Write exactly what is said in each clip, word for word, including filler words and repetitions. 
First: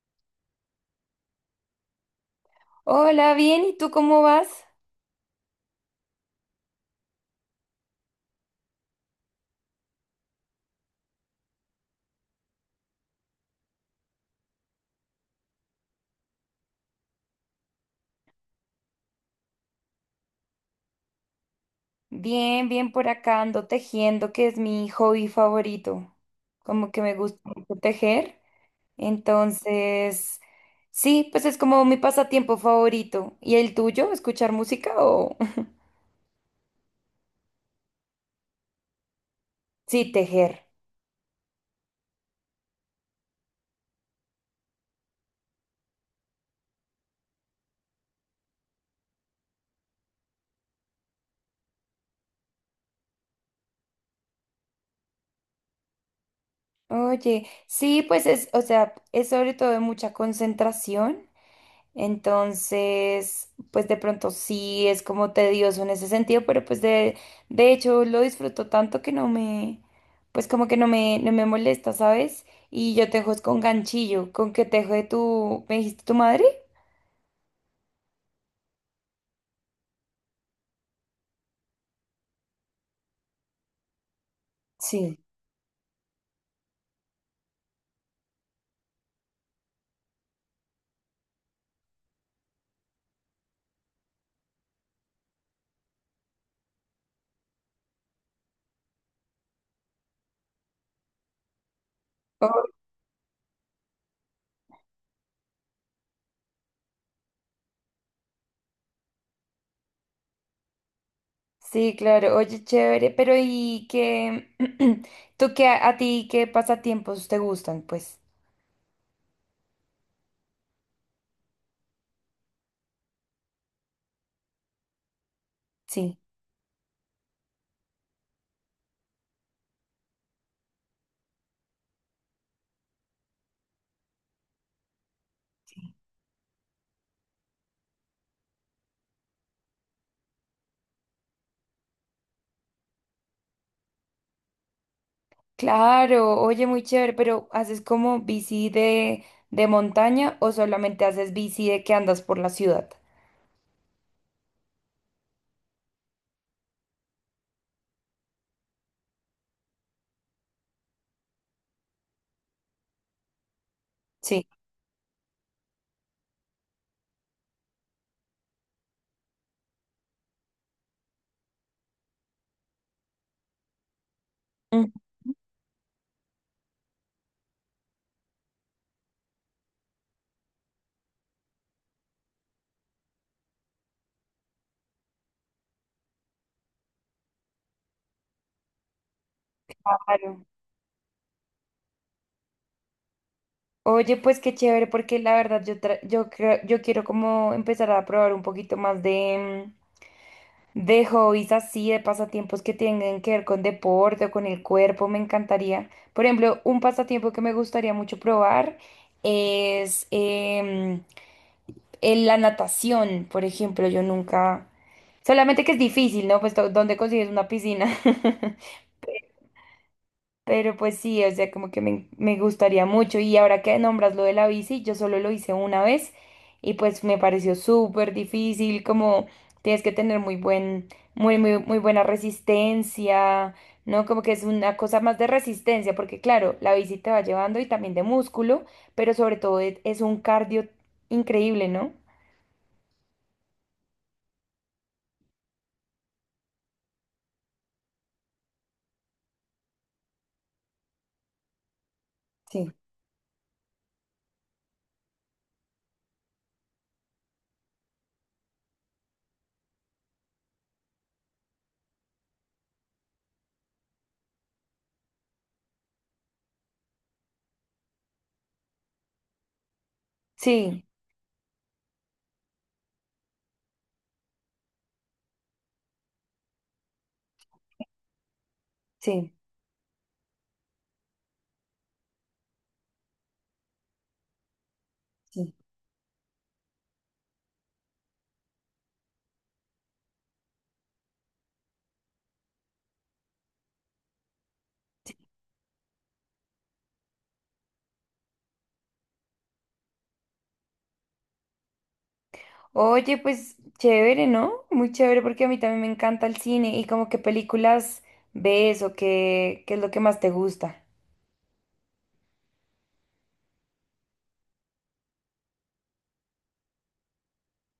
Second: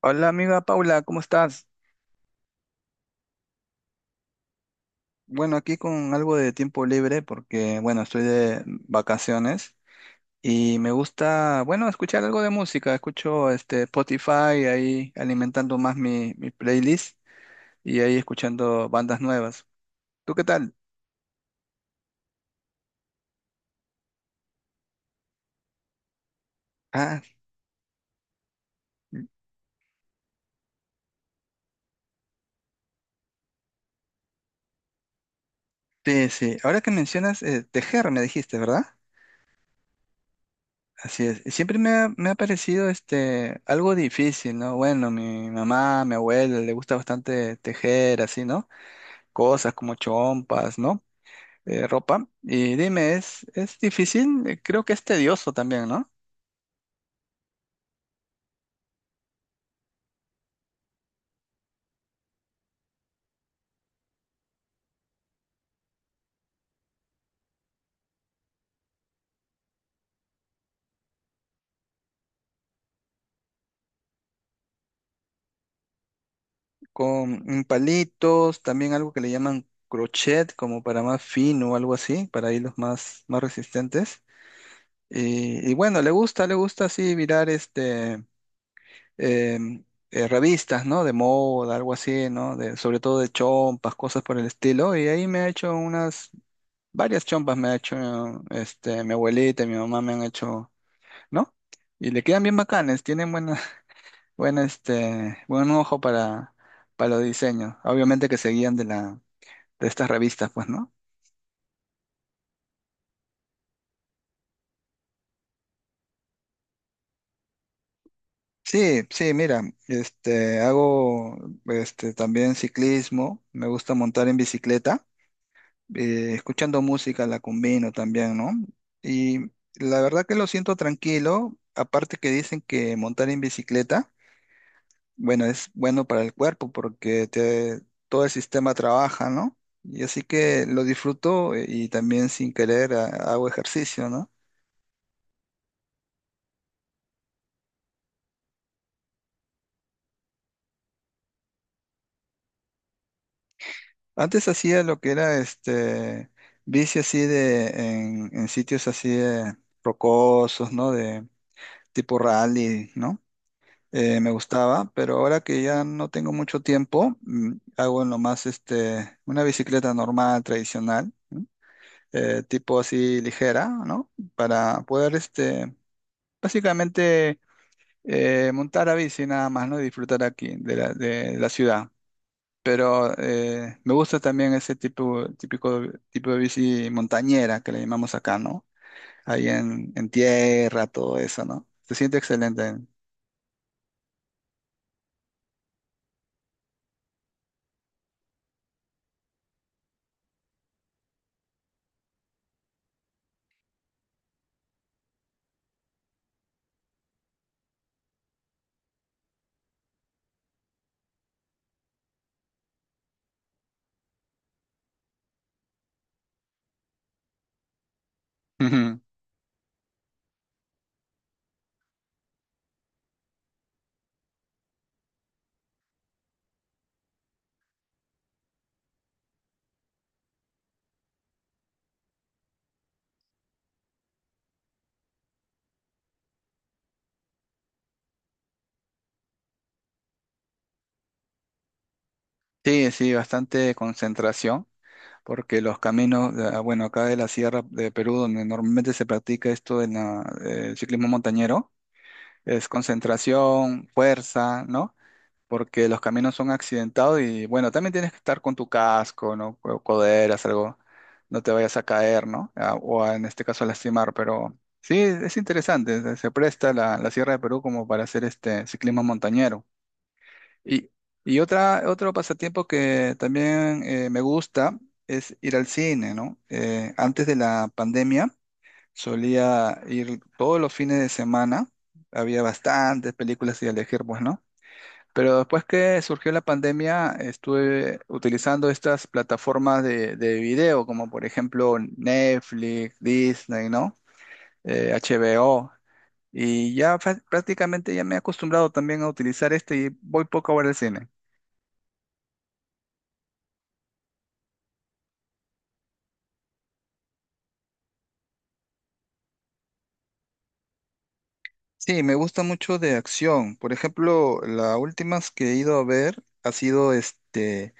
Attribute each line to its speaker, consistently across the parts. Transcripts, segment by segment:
Speaker 1: Hola amiga Paula, ¿cómo estás?
Speaker 2: Hola, bien, ¿y tú cómo vas?
Speaker 1: Bueno, aquí con algo de tiempo libre porque, bueno, estoy de vacaciones y me gusta, bueno, escuchar algo de música. Escucho este Spotify ahí alimentando más mi, mi playlist y ahí escuchando bandas nuevas. ¿Tú qué tal?
Speaker 2: Bien, bien por acá ando tejiendo, que es mi hobby favorito. Como que me
Speaker 1: Ah,
Speaker 2: gusta mucho tejer. Entonces, sí, pues es como mi pasatiempo favorito. ¿Y el tuyo? ¿Escuchar música o...?
Speaker 1: sí, sí. Ahora que mencionas eh, tejer, me dijiste, ¿verdad?
Speaker 2: Sí, tejer.
Speaker 1: Así es. Y siempre me ha, me ha parecido este algo difícil, ¿no? Bueno, mi mamá, mi abuela le gusta bastante tejer, así, ¿no? Cosas como chompas, ¿no? Eh, ropa. Y dime, ¿es, ¿es difícil? Eh, Creo que es tedioso también, ¿no?
Speaker 2: Oye, sí, pues es, o sea, es sobre todo de mucha concentración. Entonces, pues de pronto sí es como tedioso en ese sentido, pero pues de, de hecho lo disfruto tanto que no me, pues como que no me, no me molesta, ¿sabes? Y yo tejo es con ganchillo, con que tejo de tu, ¿me dijiste tu madre?
Speaker 1: Con mm, palitos, también algo que le llaman crochet, como para más fino o algo así, para hilos más, más resistentes.
Speaker 2: Sí.
Speaker 1: Y, y bueno, le gusta, le gusta así mirar este, em, eh, revistas, ¿no? De moda, algo así, ¿no? De, sobre todo de chompas, cosas por el estilo. Y ahí me ha hecho unas, varias chompas me ha hecho, este, mi abuelita y mi mamá me han hecho, ¿no? Y le quedan bien
Speaker 2: Oh,
Speaker 1: bacanes, tienen buena, buena, este, buen ojo para, para los diseños. Obviamente que se guían de la, de estas revistas, pues, ¿no?
Speaker 2: sí, claro, oye, chévere, pero ¿y qué, tú qué, a, a ti qué pasatiempos te gustan, pues?
Speaker 1: Sí, sí, mira, este, hago este, también ciclismo, me gusta montar en bicicleta,
Speaker 2: Sí.
Speaker 1: eh, escuchando música la combino también, ¿no? Y la verdad que lo siento tranquilo, aparte que dicen que montar en bicicleta, bueno, es bueno para el cuerpo porque te, todo el sistema trabaja, ¿no? Y así que lo disfruto, eh, y también sin querer ah, hago ejercicio, ¿no?
Speaker 2: Claro, oye, muy chévere, pero ¿haces como bici de, de montaña o solamente haces bici de que andas por la ciudad?
Speaker 1: Antes hacía lo que era este bici así de en, en sitios así de rocosos, ¿no? De tipo rally, ¿no? Eh, me
Speaker 2: Sí.
Speaker 1: gustaba, pero ahora que ya no tengo mucho tiempo, mm, hago nomás este una bicicleta normal, tradicional, eh, tipo así ligera, ¿no? Para
Speaker 2: Mm,
Speaker 1: poder este básicamente eh, montar a bici nada más, ¿no? Y disfrutar aquí de la, de la ciudad. Pero eh, me gusta también ese tipo, típico, tipo de bici montañera que le llamamos acá, ¿no? Ahí en, en
Speaker 2: claro.
Speaker 1: tierra, todo eso, ¿no? Se siente excelente.
Speaker 2: Oye, pues qué chévere, porque la verdad yo, tra- yo, creo- yo quiero como empezar a probar un poquito más de, mm, de hobbies así, de pasatiempos que tengan que ver con deporte o con el cuerpo, me encantaría. Por ejemplo, un pasatiempo que me gustaría mucho probar es em, en la natación, por ejemplo, yo nunca... Solamente que es difícil, ¿no? Pues, to- ¿dónde consigues una piscina?
Speaker 1: Ujú.
Speaker 2: Pero pues sí, o sea, como que me, me gustaría mucho. Y ahora que nombras lo de la bici, yo solo lo hice una vez y pues me pareció súper difícil, como tienes que tener muy buen, muy, muy, muy buena resistencia, ¿no? Como que es una cosa más de resistencia, porque claro, la bici te va llevando y también de músculo, pero sobre todo es es un cardio increíble, ¿no?
Speaker 1: Sí, sí, bastante concentración, porque los caminos, ah, bueno, acá de la sierra de Perú, donde normalmente se practica esto en la- eh, el ciclismo montañero, es
Speaker 2: Sí.
Speaker 1: concentración, fuerza, ¿no? Porque los caminos son accidentados y bueno, también tienes que estar con tu casco, ¿no? Co- Coderas, algo, no te vayas a caer, ¿no? A- o a- en este caso a lastimar, pero sí, es interesante, se se presta la, la Sierra de Perú como para hacer este ciclismo montañero.
Speaker 2: Sí.
Speaker 1: Y, y otra, otro pasatiempo que también eh, me gusta es ir al cine, ¿no? Eh, antes de la pandemia
Speaker 2: Sí,
Speaker 1: solía ir todos los fines de semana, había bastantes películas y elegir, pues, ¿no? Pero
Speaker 2: sí.
Speaker 1: después que surgió la pandemia, estuve utilizando estas plataformas de, de video, como por ejemplo Netflix, Disney, ¿no? Eh, H B O. Y ya fa- prácticamente ya me he acostumbrado también a utilizar este y voy poco a ver el cine.
Speaker 2: Oye, pues chévere, ¿no? Muy chévere porque a mí también me encanta el cine y como qué películas ves o qué, qué es lo que más te gusta.
Speaker 1: Sí, me gusta mucho de acción. Por ejemplo, la última que he ido a ver ha sido este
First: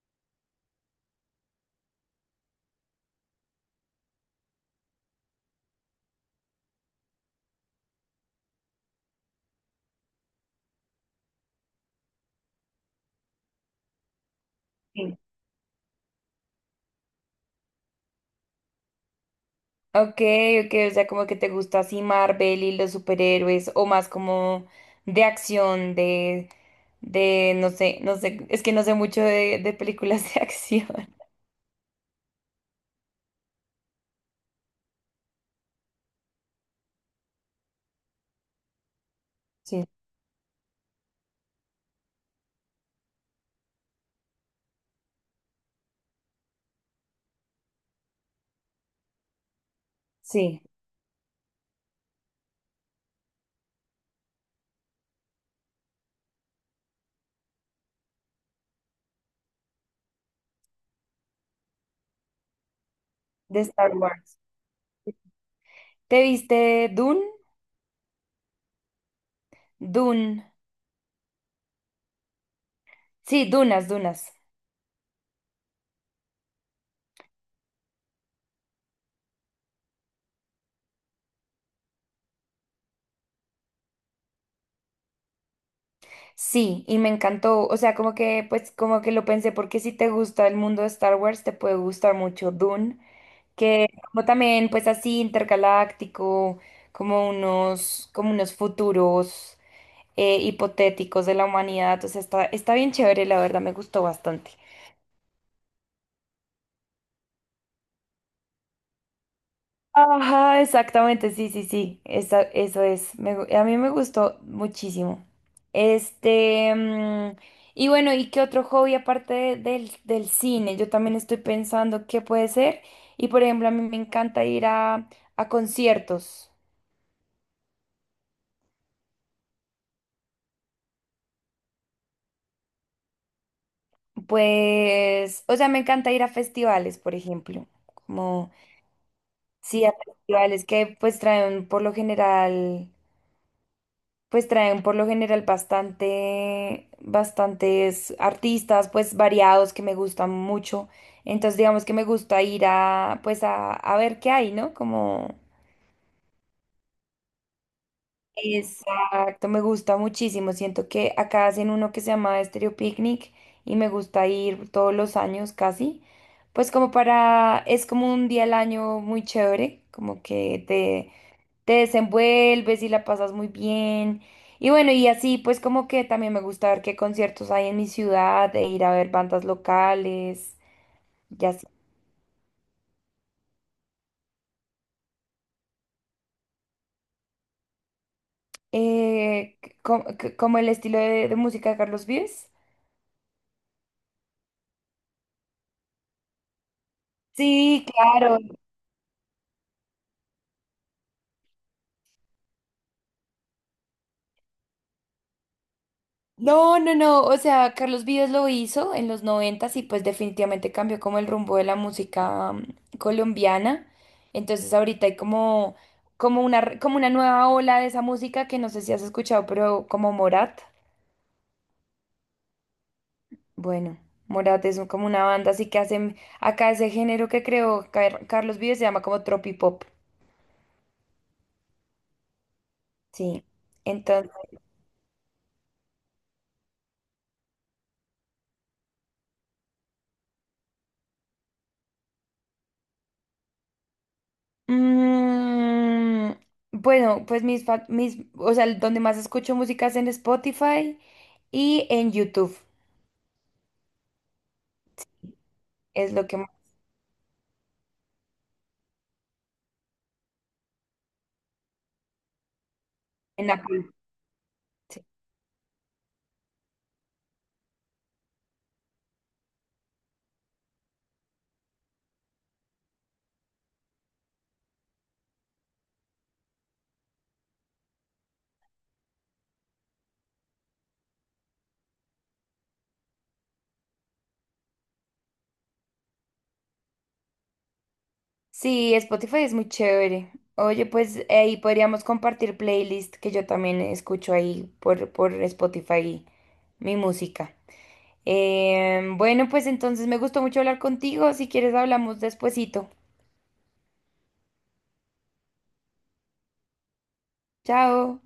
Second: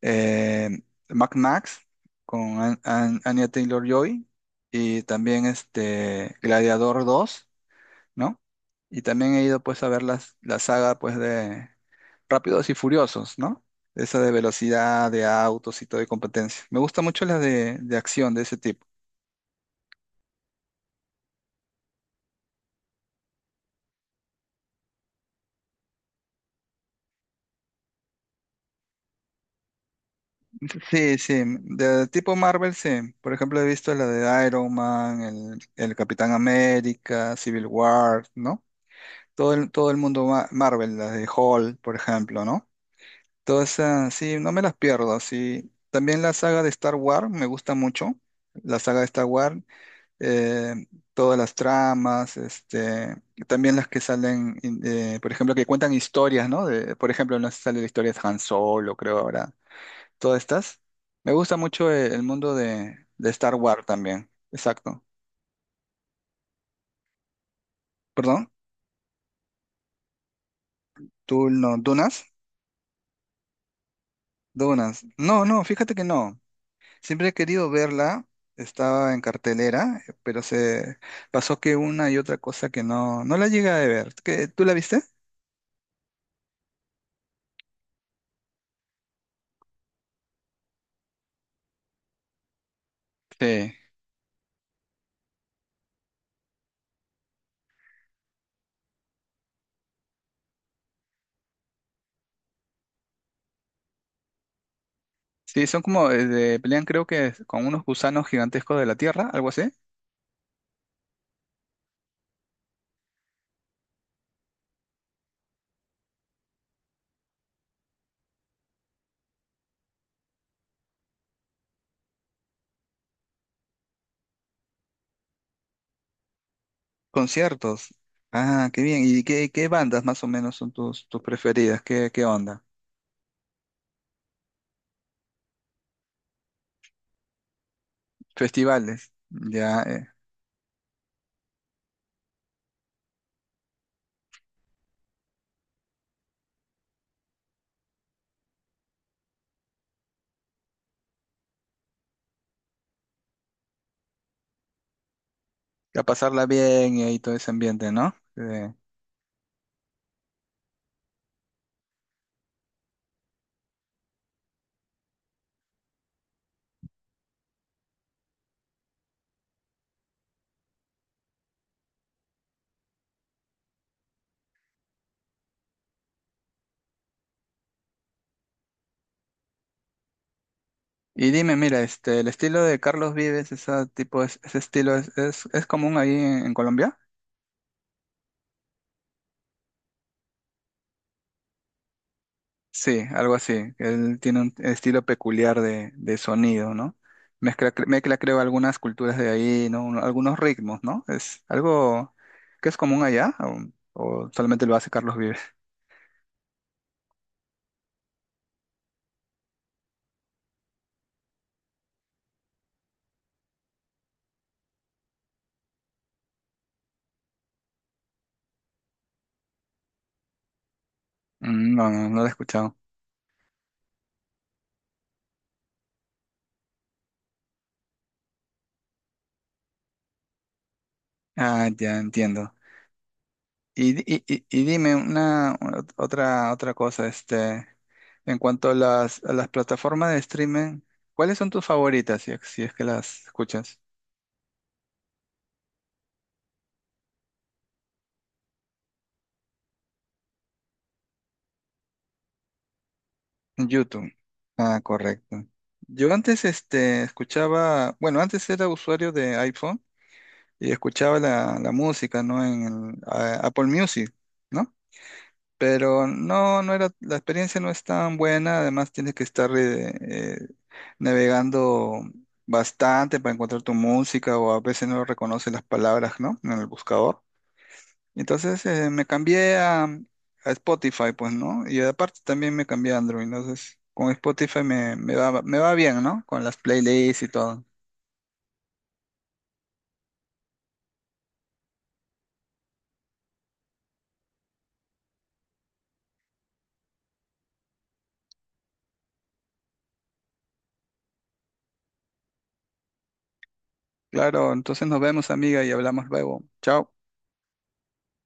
Speaker 1: eh, Mad Max con An- An- Anya Taylor-Joy y también este Gladiador dos, ¿no? Y también he ido pues a ver las, la saga pues de Rápidos y Furiosos, ¿no? Esa de velocidad,
Speaker 2: Sí.
Speaker 1: de autos y todo de competencia. Me gusta mucho las de, de acción de ese tipo.
Speaker 2: Ok, ok, o sea, como que te gusta así Marvel y los superhéroes o más como de acción, de, de, no sé, no sé, es que no sé mucho de, de películas de acción.
Speaker 1: Sí, sí, de tipo Marvel, sí. Por ejemplo, he visto la de Iron Man, el, el Capitán América, Civil War, ¿no? Todo el,
Speaker 2: Sí,
Speaker 1: todo el mundo ma- Marvel, las de Hulk, por ejemplo, ¿no? Todas esas, sí, no me las pierdo, sí. También la saga de Star Wars me gusta mucho, la saga de Star Wars.
Speaker 2: sí,
Speaker 1: eh, Todas las tramas, este, también las que salen, in- eh, por ejemplo, que cuentan historias, ¿no? De, por ejemplo, no sé si sale la historia de Han Solo, creo ahora, todas estas. Me gusta mucho eh, el mundo de, de Star
Speaker 2: de
Speaker 1: Wars
Speaker 2: Star
Speaker 1: también,
Speaker 2: Wars.
Speaker 1: exacto.
Speaker 2: ¿Te viste Dune?
Speaker 1: Perdón,
Speaker 2: Dune.
Speaker 1: tú no, Dunas,
Speaker 2: Sí, Dunas, Dunas.
Speaker 1: Dunas. No, no, fíjate que no. Siempre he querido verla, estaba en cartelera, pero se pasó que una y otra cosa que no, no la llegué a ver. ¿Qué- ¿Tú la viste?
Speaker 2: Sí, y me encantó, o sea, como que, pues, como que lo pensé, porque si te gusta el mundo de Star Wars, te puede gustar mucho Dune,
Speaker 1: Sí.
Speaker 2: que como también, pues, así intergaláctico, como unos, como unos futuros eh, hipotéticos de la humanidad, o sea, está, está bien chévere, la verdad, me gustó bastante.
Speaker 1: Sí, son como, eh, de- pelean creo que es con unos gusanos gigantescos de la Tierra, algo así.
Speaker 2: Ajá, exactamente, sí, sí, sí, esa- eso es. Me gu- a mí me gustó muchísimo. Este, mm, y bueno, ¿y qué otro hobby aparte de- del, del cine? Yo también estoy pensando qué puede ser. Y por ejemplo, a mí me encanta ir a, a conciertos.
Speaker 1: Conciertos. Ah, qué bien. ¿Y qué, qué bandas más o menos son tus, tus preferidas? ¿Qué, qué onda?
Speaker 2: Pues, o sea, me encanta ir a festivales, por ejemplo. Como,
Speaker 1: Festivales. Ya,
Speaker 2: sí, a
Speaker 1: eh,
Speaker 2: festivales que pues traen por lo general. Pues traen por lo general bastante, bastantes artistas, pues variados que me gustan mucho. Entonces, digamos que me gusta ir a, pues a, a ver qué hay, ¿no? Como,
Speaker 1: a pasarla bien y ahí todo ese ambiente, ¿no? Eh,
Speaker 2: exacto, me gusta muchísimo. Siento que acá hacen uno que se llama Estéreo Picnic y me gusta ir todos los años casi. Pues como para, es como un día al año muy chévere, como que te te desenvuelves y la pasas muy bien. Y bueno, y así pues como que también me gusta ver qué conciertos hay en mi ciudad e ir a ver bandas locales,
Speaker 1: y
Speaker 2: ya
Speaker 1: dime,
Speaker 2: así.
Speaker 1: mira, este, el estilo de Carlos Vives, ese tipo, es- ese estilo es, es, es común ahí en, en Colombia.
Speaker 2: Eh, c- co- c- como el estilo de, de música de Carlos Vives.
Speaker 1: Sí, algo así. Él tiene un estilo peculiar de, de sonido, ¿no? Mezcla,
Speaker 2: Sí,
Speaker 1: cre- mezcla,
Speaker 2: claro.
Speaker 1: creo, algunas culturas de ahí, ¿no? Un- Algunos ritmos, ¿no? Es algo que es común allá, o, o solamente lo hace Carlos Vives.
Speaker 2: No, no, no. O sea, Carlos Vives lo hizo en los noventas y pues definitivamente cambió como el rumbo de la música mm, colombiana. Entonces ahorita hay como, como una, re- como una nueva ola de esa música que no sé si has escuchado, pero como Morat.
Speaker 1: Mm, no, no, no lo he escuchado.
Speaker 2: Bueno, Morat es un- como una banda, así que hacen acá ese género que creó Car- Carlos Vives se llama como tropipop.
Speaker 1: Ah, ya entiendo.
Speaker 2: Sí.
Speaker 1: Y, di- y,
Speaker 2: Entonces,
Speaker 1: y- y dime una ot- otra, otra cosa, este, en cuanto a las, a las plataformas de streaming, ¿cuáles son tus favoritas, si, es- si es que las escuchas?
Speaker 2: mm, bueno, pues mis, fa- mis, o sea, donde más escucho música es en Spotify y en YouTube.
Speaker 1: YouTube. Ah, correcto. Yo
Speaker 2: Es lo que
Speaker 1: antes
Speaker 2: más-
Speaker 1: este, escuchaba, bueno, antes era usuario de iPhone y escuchaba la, la música, ¿no? En el, a-
Speaker 2: en
Speaker 1: Apple
Speaker 2: Apple.
Speaker 1: Music, ¿no?
Speaker 2: Sí,
Speaker 1: Pero no, no era, la experiencia no es tan buena, además tienes que estar eh, eh, navegando bastante para encontrar tu música o a veces no reconoce las palabras, ¿no? En el buscador. Entonces eh, me cambié a, a Spotify, pues, ¿no? Y aparte también me cambié a Android. Entonces, con Spotify me, me va, me va bien, ¿no? Con las playlists y todo.
Speaker 2: sí, Spotify es muy chévere. Oye, pues ahí podríamos compartir playlist que yo también escucho ahí por, por Spotify mi música. Em, bueno, pues entonces me gustó mucho hablar contigo. Si quieres, hablamos despuesito.
Speaker 1: Claro, entonces nos vemos, amiga, y hablamos luego. Chao.
Speaker 2: Chao.